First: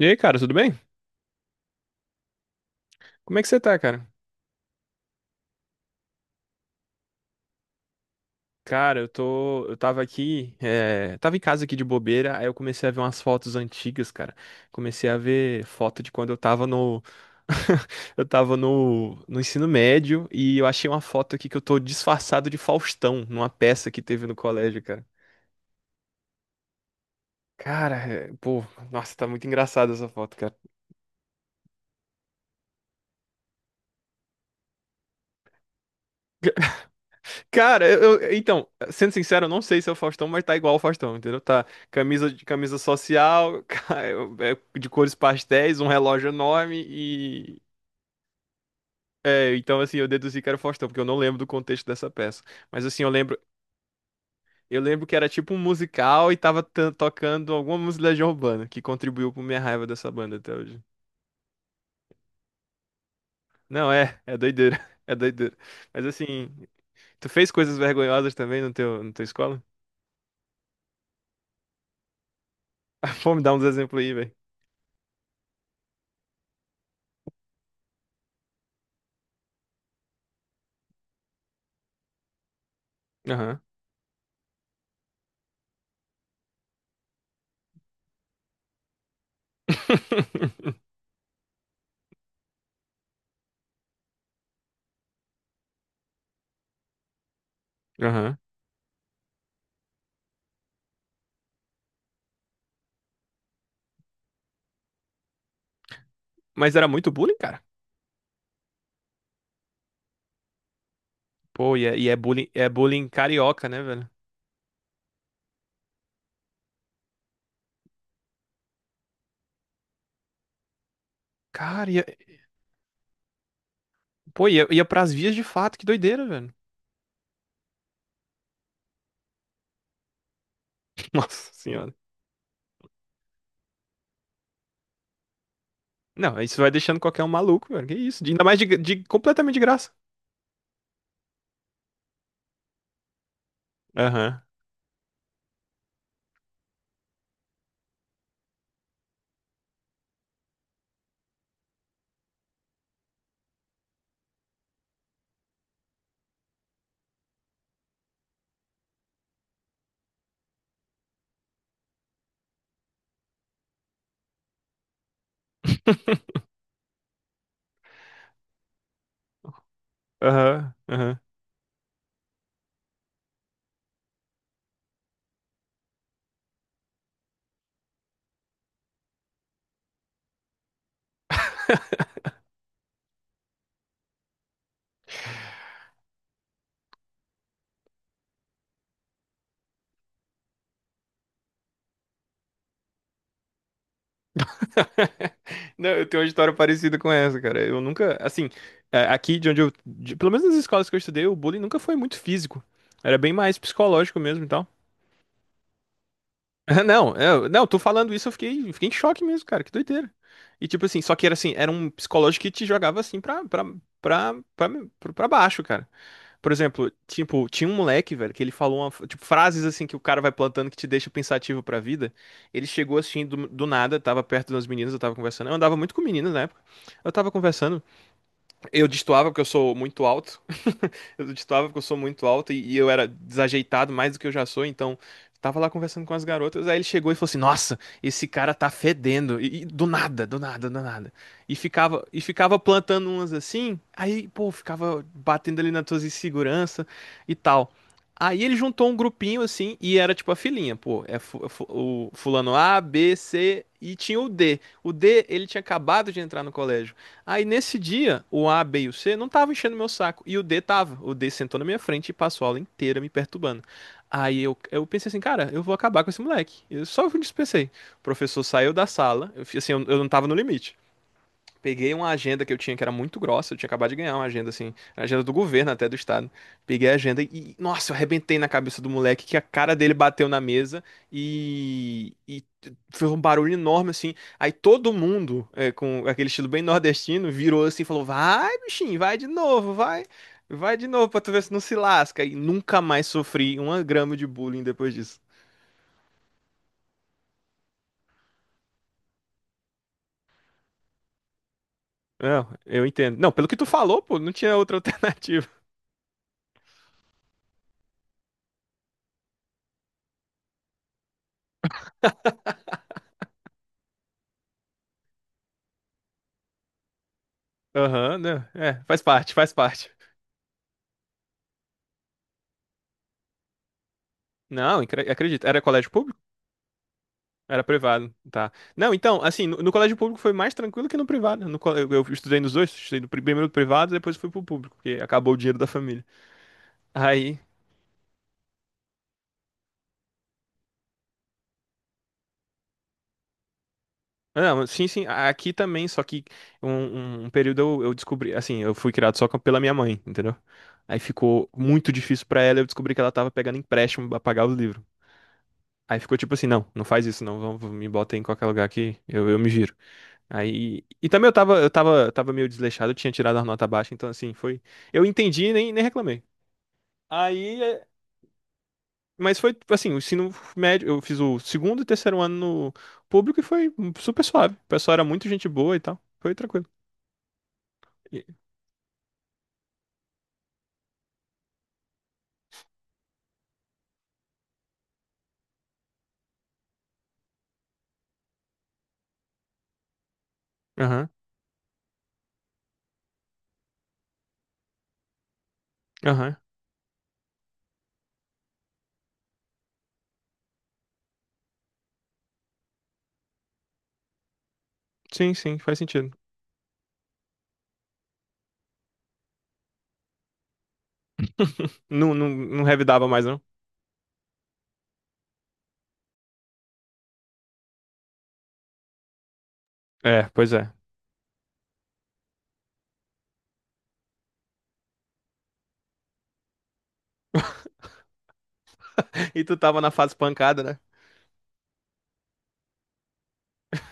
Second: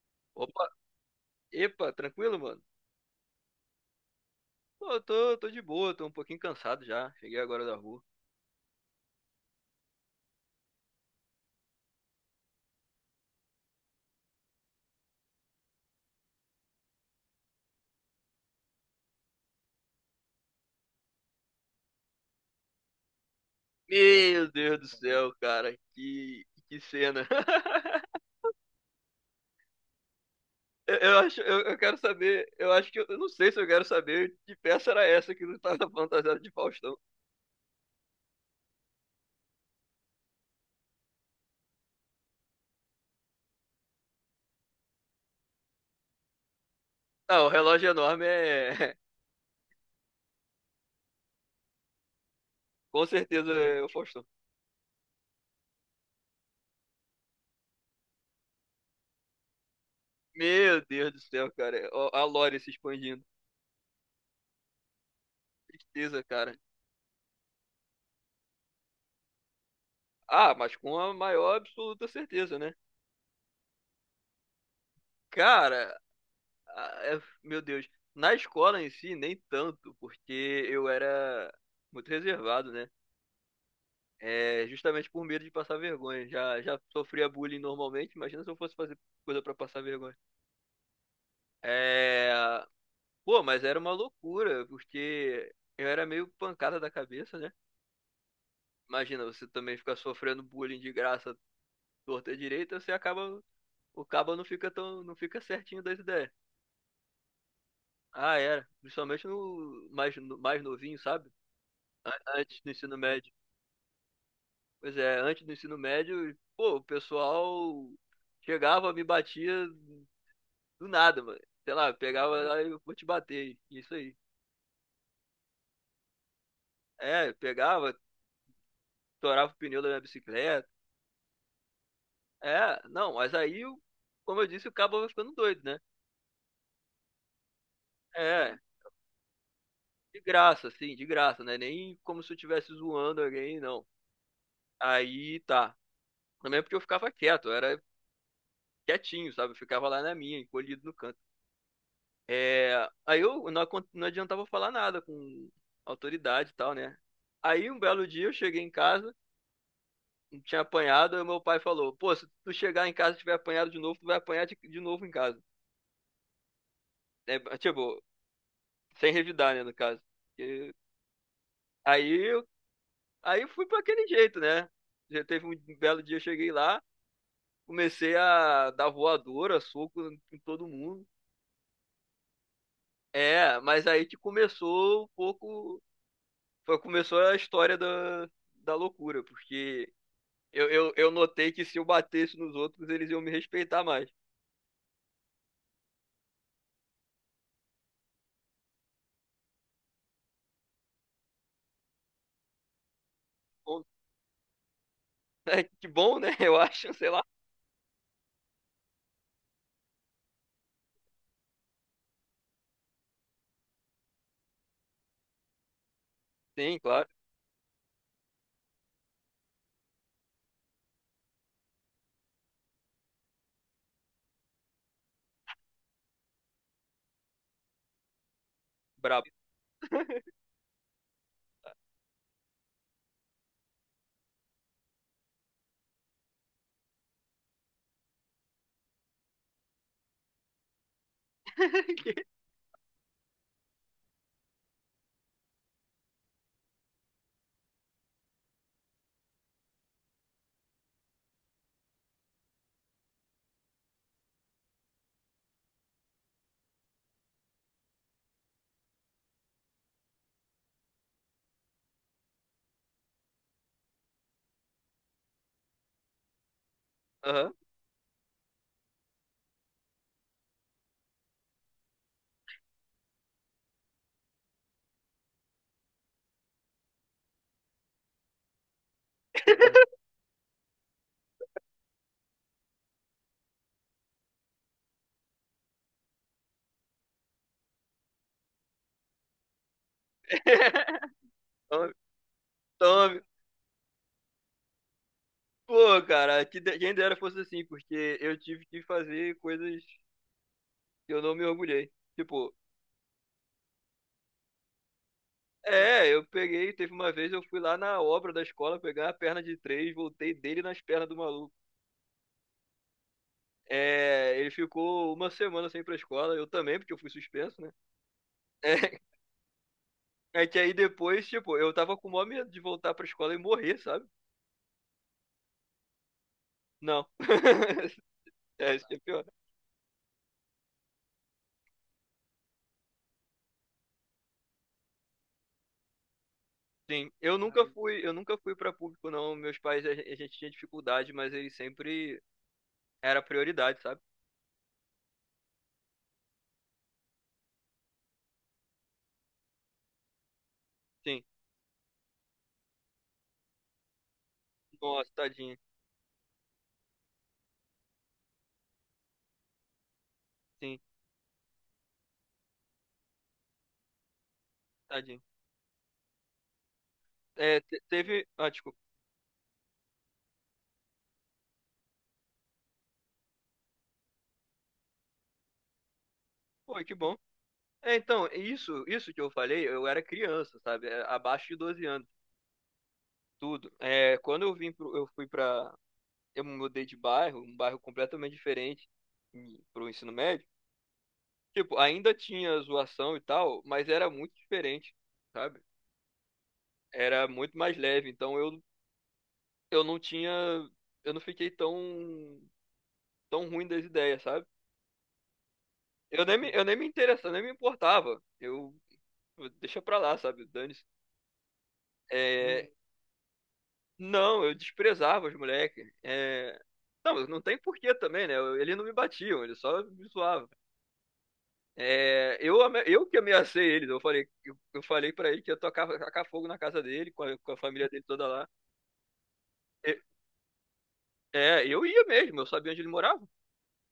E aí, cara, tudo Opa, bem? epa, tranquilo, mano? Como é que você tá, cara? Pô, eu tô de boa, tô um pouquinho cansado já. Cheguei agora da rua. Cara, eu tô. Eu tava aqui. É, tava em casa aqui de bobeira, aí eu comecei a ver umas fotos antigas, cara. Comecei a ver foto de quando eu tava no. Eu tava no ensino médio e eu achei uma foto aqui que eu tô disfarçado de Faustão, numa peça que teve no Meu Deus colégio, do cara. céu, cara, que cena. Cara, é, pô, nossa, tá muito engraçada essa foto, cara. Eu quero saber, eu acho que eu não sei se eu quero saber que peça era essa que não tava fantasiada de Faustão. Cara, então, sendo sincero, eu não sei se é o Faustão, mas tá igual o Faustão, entendeu? Tá camisa de camisa social, é, de cores pastéis, um relógio enorme Ah, o e relógio enorme é, é, então assim, eu deduzi que era o Faustão, porque eu não lembro do contexto dessa peça. Mas assim, com certeza é o Faustão. eu lembro que era tipo um musical e tava tocando alguma música de Legião Urbana, que contribuiu pra minha raiva dessa banda até hoje. Meu Deus do céu, cara, ó, a lore se expandindo. Não, é, é doideira, é doideira. Mas Tristeza, assim, cara. tu fez coisas vergonhosas também no teu, na tua escola? Ah, mas com a maior absoluta certeza, né? Pô, me dar uns exemplos aí, velho. Cara, ah, meu Deus. Na escola em si, nem tanto, porque eu era muito reservado, né? É, justamente por medo de passar vergonha. Já sofria bullying normalmente, imagina se eu fosse fazer coisa pra passar vergonha. É, pô, mas era uma loucura, porque eu era meio pancada da cabeça, né? Aham. Imagina, você também ficar sofrendo bullying de graça, torta e direita, você acaba, o cabo não fica tão, não fica certinho das ideias. Mas era muito bullying, cara. Ah, era. Principalmente no mais novinho, sabe? Pô, e Antes é do ensino bullying médio. carioca, né, velho? Pois é, antes do ensino médio, pô, o pessoal chegava, me batia do nada, mano. Sei Cara, lá, ia, pegava lá e eu vou te bater. Isso aí. pô, ia pras vias de fato, que doideira, velho. É, pegava, torava o pneu da minha bicicleta. Nossa senhora. É, não, mas aí, como eu disse, o cabo vai ficando doido, né? Não, isso vai deixando qualquer um maluco, velho. Que isso? Ainda mais É, completamente de graça. de graça, assim, de graça, né? Nem como se eu estivesse zoando alguém, não. Aham. Aí tá. Também é porque eu ficava quieto, eu era quietinho, sabe? Eu ficava lá na minha, encolhido no canto. É, aí eu não, acon- não adiantava falar nada com autoridade e tal, né? Aí um belo dia eu cheguei em casa, não tinha apanhado, aí meu pai falou: Pô, se tu chegar em casa e tiver apanhado de novo, tu vai apanhar de novo em casa. É, tipo, sem revidar, né, no caso. E Aham, aham. aí, eu- aí eu fui pra aquele jeito, né? Já teve um belo dia, eu cheguei lá, comecei a dar voadora, soco em todo mundo. É, mas aí que começou um pouco. Foi, começou a história da loucura, porque. Eu notei que se eu batesse nos outros, eles iam me respeitar mais. Não, eu tenho uma história parecida com essa, cara. Eu nunca, assim, é, aqui de onde eu, pelo menos nas escolas que eu estudei, o bullying nunca foi muito físico. Era bem mais Bom, psicológico mesmo. né? Que bom, né? Eu Ah, acho, sei não, lá. eu, não, tô falando isso, eu fiquei em choque mesmo, cara, que doideira. E tipo assim, só que era assim, era um psicológico que te jogava assim pra, pra, pra baixo, cara. Por Sim, exemplo, claro. tipo, tinha um moleque, velho, que ele falou uma, tipo, frases assim que o cara vai plantando que te deixa pensativo pra vida. Ele chegou assim do nada, tava perto de umas meninas, eu tava conversando. Eu andava muito com meninas na época. Eu tava conversando, eu Brabo. destoava porque eu sou muito alto. Eu destoava porque eu sou muito alto e eu era desajeitado mais do que eu já sou, então tava lá conversando com as garotas, aí ele chegou e falou assim: "Nossa, esse cara tá fedendo". E do nada, do nada, do nada. E ficava plantando umas assim, aí, pô, ficava batendo ali nas tuas inseguranças e tal. Aí ele juntou um grupinho assim e era tipo a filinha, pô, o fulano A, B, C e tinha o D. O D, ele tinha acabado de entrar no colégio. Aí nesse dia, o A, B e o C não estavam enchendo meu saco. E o D tava. O D sentou na minha frente e passou a aula inteira me perturbando. Aí eu pensei assim, cara, eu vou acabar com esse moleque. Eu Aham. dispensei. O professor saiu da sala, eu, assim, eu não tava no limite. Peguei uma agenda que eu tinha que era muito grossa, eu tinha acabado de ganhar uma agenda assim, a agenda do governo até do estado. Peguei a agenda e, nossa, eu arrebentei na cabeça do moleque que a cara dele bateu na mesa e foi um barulho enorme assim. Aí todo mundo, é, com aquele estilo bem nordestino, virou assim e falou: Vai, bichinho, vai de novo, vai, vai de novo pra tu ver se não se Tome, lasca. E nunca mais tome. sofri uma grama de bullying depois disso. Pô, cara, que quem dera fosse assim, porque eu tive que fazer coisas que eu não me orgulhei. Não, Tipo, eu entendo. Não, pelo que tu falou, pô, não tinha outra alternativa. é, eu peguei, teve uma vez eu fui lá na obra da escola pegar a perna de três, voltei dele nas pernas do maluco. É, ele ficou uma semana sem ir pra escola, eu também, porque eu fui suspenso, né? Aham, né? É, faz parte, faz parte. É que aí depois, tipo, eu tava com o maior medo de voltar pra escola e morrer, sabe? Não, acredito. Era colégio público? Não. Era privado, tá. É, isso Não, que é então, pior. assim, no colégio público foi mais tranquilo que no privado. No, eu estudei nos dois, estudei no primeiro no privado, depois fui pro público, porque acabou o dinheiro da família. Sim, eu Aí, nunca fui, eu nunca fui pra público, não. Meus pais, a gente tinha dificuldade, mas eles sempre era prioridade, sabe? não, sim, sim, aqui também, só que um, um período eu descobri, assim, eu fui criado só pela minha mãe, entendeu? Aí Sim. ficou muito difícil pra ela, eu descobri que ela tava pegando empréstimo pra pagar o livro. Nossa, tadinho. Aí ficou tipo assim, não, não faz isso não, vamos, me bota em qualquer lugar aqui, eu me giro. Sim, Aí, e também tava meio desleixado, eu tinha tirado a nota baixa, então assim, foi, eu tadinho. entendi e nem, nem reclamei. Aí, É, te- é, teve. Ah, desculpa. mas foi assim, o ensino médio, eu fiz o segundo e terceiro ano no público e foi super suave. O pessoal era muito gente boa e tal, foi tranquilo. Pô, que bom. É, E- então, isso que eu falei, eu era criança, sabe? É, abaixo de 12 anos, tudo. É, quando eu vim pro, eu fui pra. Eu me mudei de bairro, um bairro completamente diferente pro ensino médio. Aham, Tipo, ainda tinha zoação e tal, mas era muito diferente, sabe? aham. Era muito mais leve, então eu não tinha, eu não fiquei tão ruim das ideias, sabe? Sim, sim, faz sentido. Eu nem me interessava, nem me importava. Eu, deixa pra lá, sabe? Dane-se. Não, não, não É, revidava mais, não. não, eu desprezava os moleques. É, não, não tem porquê também, né? Eles não me batiam, eles só me É, zoavam. pois é. É, eu que ameacei eles, eu falei para ele que ia tacar fogo na casa dele, com a família dele toda lá. E tu tava na Eu- fase pancada, né? É, eu ia mesmo, eu sabia onde ele morava.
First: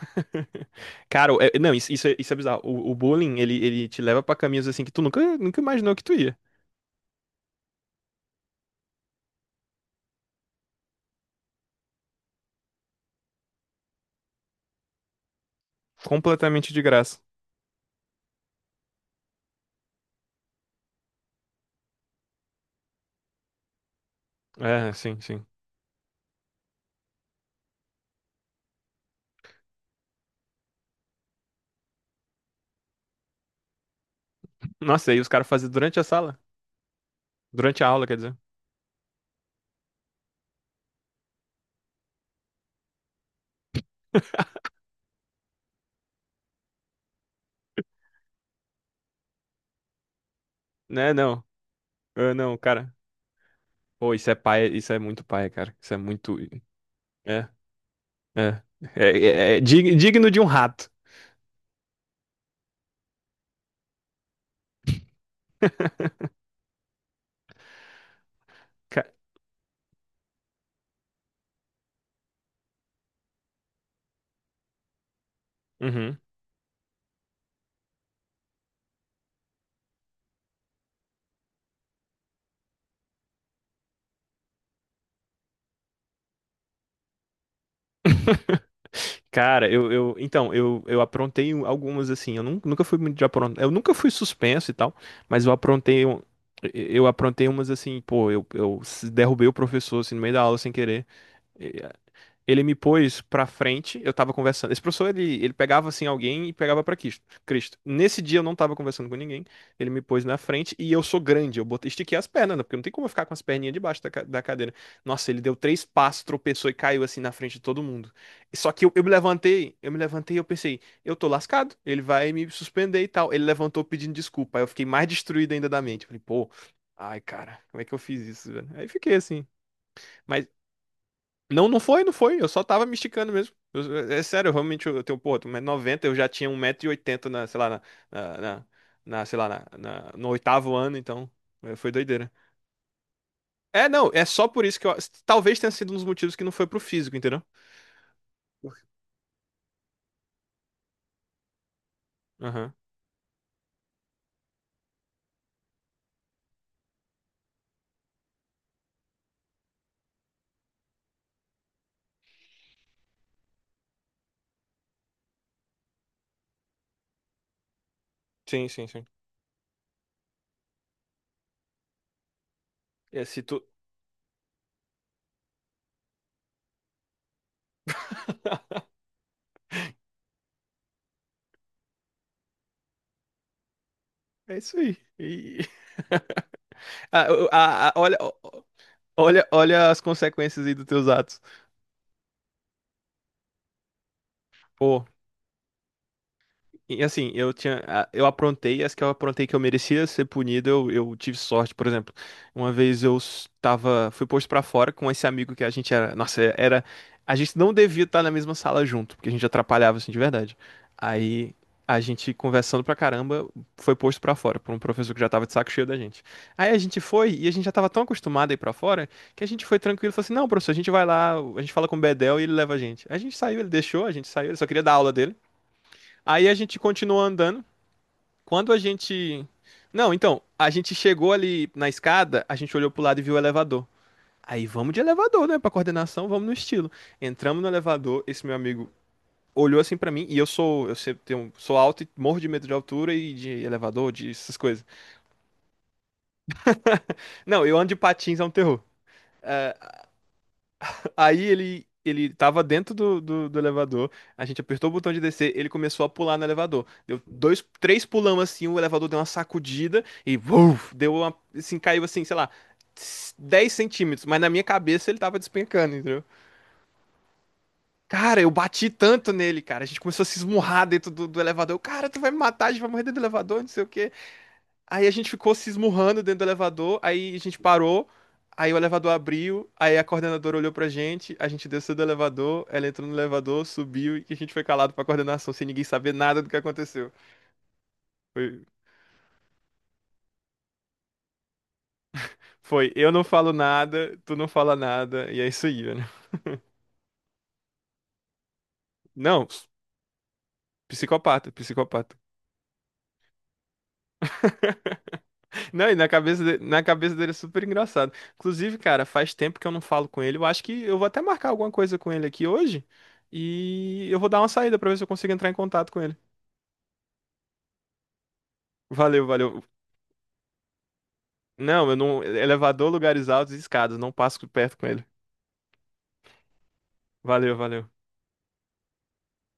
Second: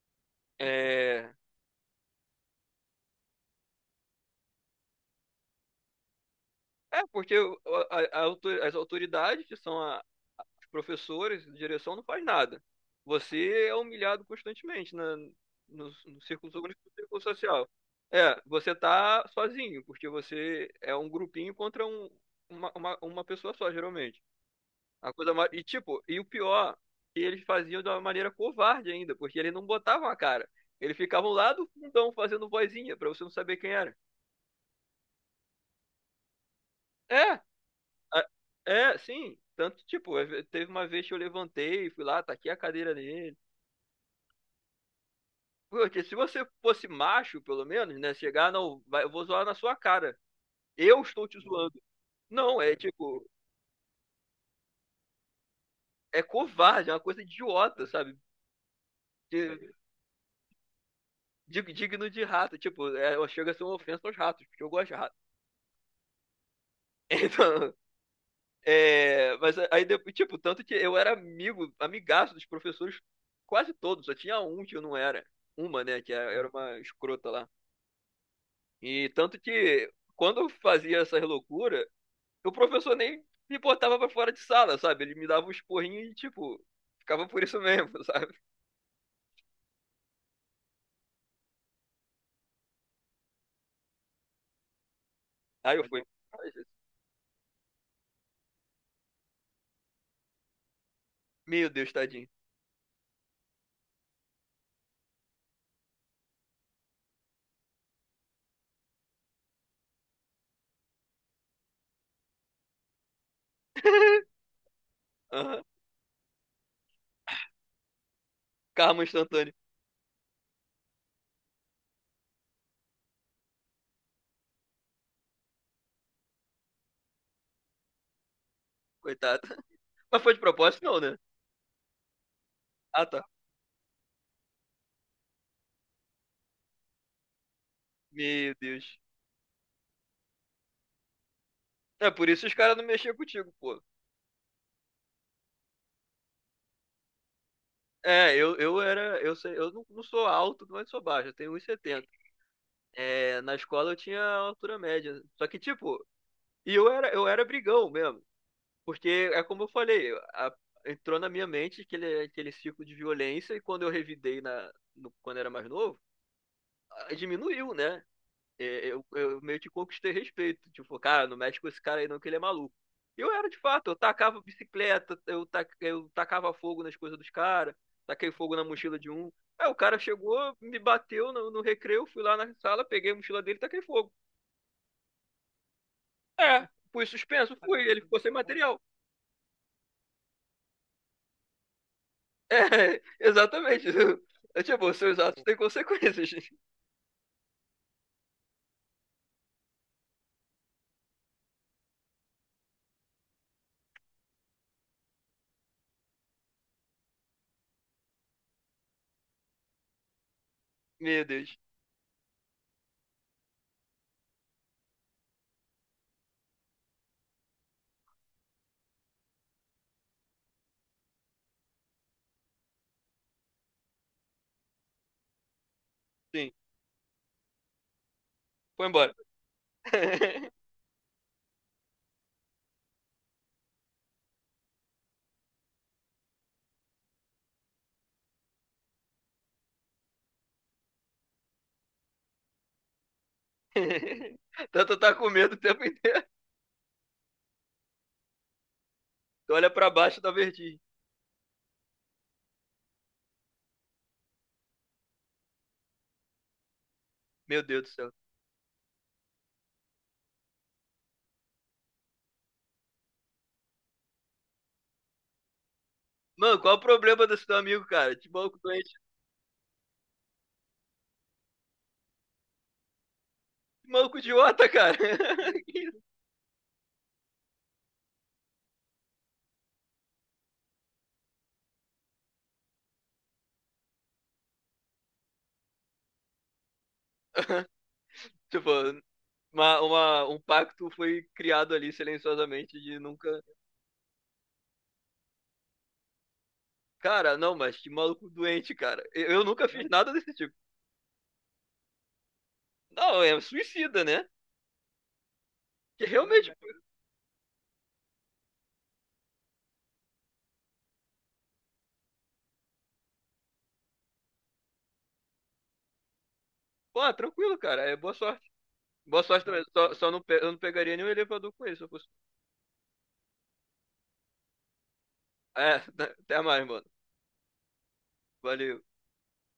Cara, É, não, isso, isso é bizarro. O bullying, ele te leva pra caminhos assim que tu nunca, nunca imaginou que tu ia. é porque as autoridades, que são os professores, a direção, não faz nada. Você é humilhado constantemente na, no, no círculo, so- Completamente de no graça. círculo social. É, você tá sozinho, porque você é um grupinho contra uma pessoa só, geralmente. É, A sim, coisa sim. mais, e tipo, e o pior, que eles faziam de uma maneira covarde ainda, porque eles não botavam a cara. Eles ficavam lá do fundão fazendo vozinha, pra você não saber quem era. Nossa, e aí os caras faziam durante a sala? É, Durante a aula, quer a- dizer. é, sim. Tanto, tipo, teve uma vez que eu levantei, fui lá, taquei a cadeira nele. Porque se você fosse macho, pelo menos, né? Chegar, não, eu vou zoar na sua cara. Eu Né, estou te não. zoando. Ah, não, Não, é cara. tipo, Pô, isso é paia, isso é muito paia, cara. Isso é é muito. covarde, é uma coisa É, idiota, sabe? é. É, é De- digno de um rato. digno de rato. Tipo, é, chega a ser uma ofensa aos ratos, porque eu gosto de rato. Então, Ca- é, mas aí depois, tipo, tanto que eu era amigaço dos professores quase todos, só tinha um que eu não era. Uma, né, Uhum. era uma escrota lá. E tanto que quando eu fazia essas loucuras, o professor nem me botava pra fora de sala, sabe? Ele me dava uns porrinhos e, tipo, ficava por isso mesmo, sabe? Cara, eu, eu. Então, eu aprontei algumas assim. Eu nunca fui muito de aprontar. Eu nunca fui suspenso e tal, mas eu Aí eu fui. aprontei. Ai, Jesus. Eu aprontei umas assim, pô, eu, derrubei o professor assim, no meio da aula sem querer. Meu Deus, tadinho. Ele me pôs pra frente, eu tava conversando. Esse professor, ele pegava assim alguém e pegava pra Cristo. Cristo. Nesse dia eu não tava conversando com ninguém, ele me pôs na frente e eu sou grande, eu botei, estiquei as pernas, né? Porque não tem como eu ficar com as perninhas debaixo da cadeira. Nossa, ele deu Aham. três passos, tropeçou e caiu assim na frente de todo mundo. Só que eu, eu Karma me instantâneo. levantei, eu me levantei e eu pensei, eu tô lascado, ele vai me suspender e tal. Ele levantou pedindo desculpa, aí eu fiquei mais destruído ainda da mente. Falei, pô, ai cara, como é que eu fiz isso, velho? Aí fiquei Coitado. assim. Mas foi de Mas propósito, não, né? não, não foi, não foi. Eu só tava me Ah, tá. esticando mesmo. É sério, eu realmente eu tenho, pô, 1,90 m, eu já tinha 1,80 m na, sei lá, na, Meu na- Deus. na, sei lá, no oitavo ano, então é, foi É doideira. por isso os caras não mexiam contigo, pô. É, não, é só por isso que eu, talvez tenha sido um dos motivos que não foi pro físico, entendeu? É, eu era. Eu sei, eu não, não sou alto, mas sou baixo. Eu tenho 1,70. Aham. É, na escola eu tinha altura média. Só que, tipo, e eu era brigão mesmo. Porque é como eu falei, entrou na minha mente aquele ciclo de violência, e quando eu revidei na, no- quando era mais novo, ah, diminuiu, né? Sim, É, sim, Eu, sim. eu meio que conquistei respeito. Tipo, cara, não mexe com esse cara aí não, que ele é maluco. E É, eu se era de tu... fato, eu tacava bicicleta, eu tacava fogo nas coisas dos caras, taquei fogo na mochila de um. Aí o cara chegou, me bateu no recreio, fui lá na sala, peguei a mochila dele e taquei fogo. É isso aí. É, fui Ah, suspenso, ele olha, ficou sem material. olha, olha as consequências aí dos teus atos. É, exatamente. É, tipo, Pô. seus atos têm consequências. E assim, eu tinha, eu aprontei, as que eu aprontei que eu merecia ser punido, eu tive sorte, por exemplo. Uma vez tava, fui posto pra fora com esse amigo que a gente era, nossa, é, era, a gente não devia estar na mesma sala junto, porque a gente atrapalhava assim de verdade. Meu Aí Deus. a gente conversando pra caramba, foi posto pra fora por um professor que já tava de saco cheio da gente. Aí a gente foi e a gente já tava tão acostumado a ir pra fora que a gente foi tranquilo, falou assim: "Não, professor, a gente vai lá, a gente fala com o Bedel e ele leva a gente". A gente saiu, ele deixou, a gente saiu, ele só queria dar aula dele. Aí Sim, a gente continuou andando. Quando a foi embora. gente. Não, então, a gente chegou ali na escada, a gente olhou pro lado e viu o elevador. Aí vamos de elevador, né? Pra coordenação, vamos no estilo. Entramos no elevador, esse meu amigo olhou assim pra mim, e eu sou, eu sempre sou alto e morro de medo de altura e de elevador, de essas coisas. Tanto tá com medo o tempo inteiro. Não, eu ando de patins, é um terror. Tu olha pra baixo da vertigem. Aí ele tava dentro do elevador, a gente apertou o botão de descer, ele começou a pular no elevador. Deu Meu dois, Deus do três céu. pulão assim, o elevador deu uma sacudida e vuf, deu uma, assim, caiu assim, sei lá, 10 cm, mas na minha cabeça ele tava despencando, entendeu? Mano, qual é o problema desse teu amigo, cara? De Cara, eu maluco bati doente. tanto nele, cara. A gente começou a se esmurrar dentro do elevador. Eu, cara, tu vai me matar, a gente vai morrer dentro do elevador, não sei o De quê. maluco idiota, cara. Aí a gente ficou se Que isso? esmurrando dentro do elevador, aí a gente parou, aí o elevador abriu, aí a coordenadora olhou pra gente, a gente desceu do elevador, ela entrou no elevador, subiu e a gente foi calado pra coordenação, sem ninguém saber nada do que aconteceu. Foi, Tipo, um pacto foi criado ali silenciosamente foi, de eu não nunca. falo nada, tu não fala nada, e é isso aí, né? Cara, não, mas que maluco doente, cara. Eu Não, nunca fiz nada desse tipo. psicopata, psicopata. Não, é suicida, né? Não, e Que na cabeça, realmente na cabeça dele é super engraçado. Inclusive, cara, faz tempo que eu não falo com ele. Eu acho que eu vou até marcar alguma coisa com ele aqui hoje. E eu vou dar uma saída pra ver se eu consigo entrar em contato com ele. Pô, tranquilo, cara. É boa sorte. Boa Valeu, sorte valeu. também. Só não, eu não pegaria nenhum elevador com ele se eu Não, eu fosse. não. Elevador, lugares altos e escadas. Não passo perto com ele. É, até mais, mano. Valeu, valeu. Valeu.